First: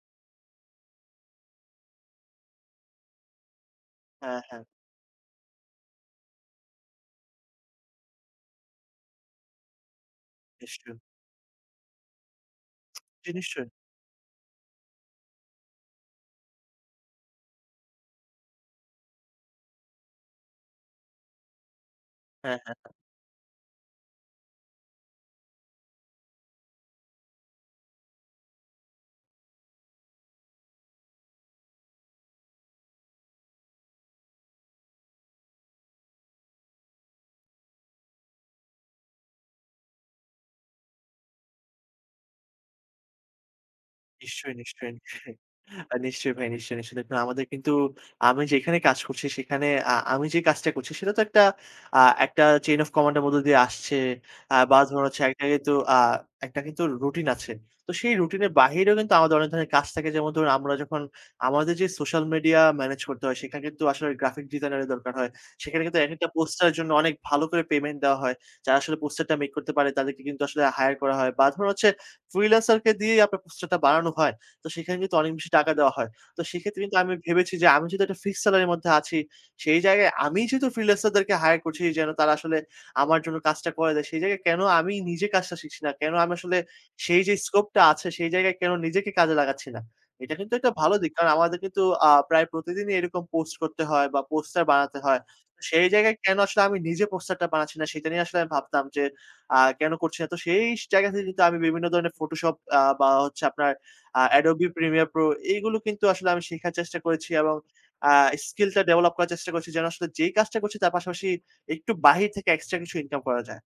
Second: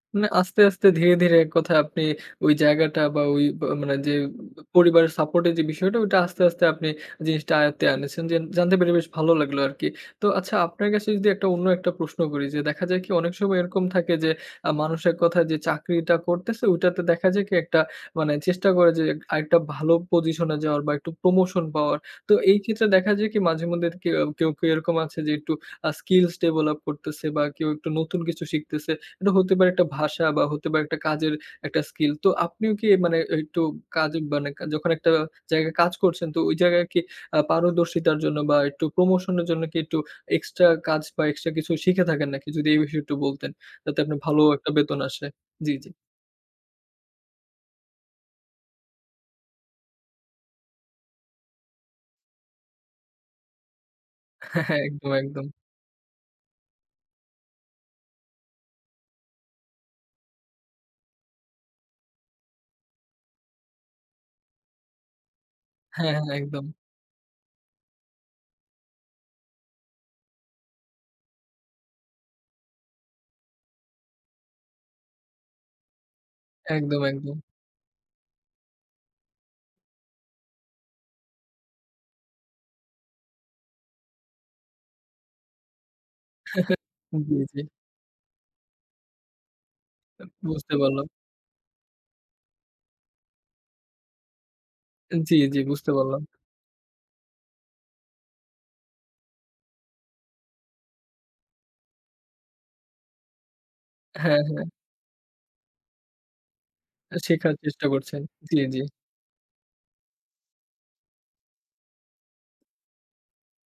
মানে আস্তে, আস্তে, ধীরে, ধীরে এক কথায় আপনি ওই জায়গাটা বা ঐ আ বা মানে যে হ্যাঁ, হ্যাঁ। পরিবারের support এর যে বিষয়টা ওটা আস্তে, আস্তে আপনি জিনিসটা আয়ত্তে এনেছেন। যে জানতে পেরে বেশ ভালো লাগলো আরকি। তো আচ্ছা আপনার নিশ্চয়ই। কাছে যদি একটা অন্য একটা প্রশ্ন করি যে দেখা যায় কি জী, অনেক সময় নিশ্চয়ই। এরকম থাকে যে আ মানুষের কথায় যে চাকরিটা করতেছে ঐটাতে দেখা যায় কি একটা মানে চেষ্টা করে যে আরেকটা ভালো position এ যাওয়ার বা একটু promotion পাওয়ার। তো এই হ্যাঁ, হ্যাঁ। ক্ষেত্রে দেখা যায় কি মাঝে মধ্যে কেউ কেউ, কেউ এরকম আছে যে একটু আ skills develop করতেছে বা কেউ একটু নতুন কিছু শিখতেছে। এটা হতে পারে একটা ভাষা বা হতে পারে একটা কাজের একটা skill। তো আপনিও কি মানে একটু কাজে মানে কা যখন একটা জায়গায় কাজ করছেন তো ওই জায়গায় কি আ পারদর্শিতার জন্য বা একটু promotion এর জন্য কি একটু extra কাজ বা extra কিছু শিখে থাকেন নাকি? যদি এই বিষয়ে একটু বলতেন, যাতে আপনার ভালো নিশ্চয়ই, একটা নিশ্চয়ই, বেতন আসে। নিশ্চয়ই। জী, জী। অ্যাঁ নিশ্চয়ই ভাই নিশ্চয়ই, নিশ্চয়ই। দেখুন আমাদের কিন্তু আমি যেখানে কাজ করছি সেখানে আ আমি যে কাজটা করছি সেটা তো একটা আ একটা chain of command এর মধ্য দিয়ে আসছে আ বা ধরুন একদম, হচ্ছে একদম। একটা কিন্তু আ একটা কিন্তু রুটিন আছে। তো সেই রুটিনের বাহিরেও কিন্তু আমাদের অনেক ধরনের কাজ থাকে; যেমন ধরুন আমরা যখন আমাদের যে social media manage করতে হয়, সেখানে কিন্তু আসলে graphic designer এর দরকার হয়। সেখানে কিন্তু হ্যাঁ, হ্যাঁ এক-একটা একদম। poster এর জন্য অনেক ভালো করে payment দেওয়া হয়। যারা আসলে poster টা make করতে পারে তাদেরকে কিন্তু আসলে hire করা হয় বা ধরুন হচ্ছে freelancer কে দিয়েই আপনার poster টা বানানো হয়। তো সেখানে কিন্তু অনেক বেশি টাকা দেওয়া হয়। তো সেক্ষেত্রে কিন্তু একদম, আমি একদম। ভেবেছি যে, "আমি যেহেতু একটা fixed salary এর মধ্যে আছি, সেই জায়গায় আমিই যেহেতু freelancer দেরকে hire করছি যেন তারা আসলে আমার জন্য কাজটা করে দেয়। সেই জায়গায় কেনো আমি নিজে কাজটা শিখছি না? কেনো আমি আসলে সেই যে জী, জী। scope টা আছে, সেই জায়গায় কেনো নিজেকে কাজে লাগাচ্ছি না?" এটা কিন্তু একটা বুঝতে ভালো পারলাম। দিক। কারণ আমাদের কিন্তু আ প্রায় প্রতিদিনই এরকম post করতে হয় বা poster বানাতে হয়। জী, জী। সেই বুঝতে জায়গায় পারলাম। কেনো আসলে আমি নিজে poster টা বানাচ্ছি না, সেটা নিয়ে আসলে আমি ভাবতাম যে আ কেন করছি না? তো সেই জায়গা থেকে কিন্তু আমি বিভিন্ন ধরনের Photoshop আ বা হচ্ছে আপনার আ হ্যাঁ, হ্যাঁ। Adobe Premiere Pro এগুলো কিন্তু আসলে আমি শেখার চেষ্টা করেছি শেখার এবং চেষ্টা আ করছেন। জী, skill টা জী। develop করার চেষ্টা করছি যেন আসলে যেই কাজটা করছি তার পাশাপাশি একটু বাহির থেকে extra কিছু income করা যায়।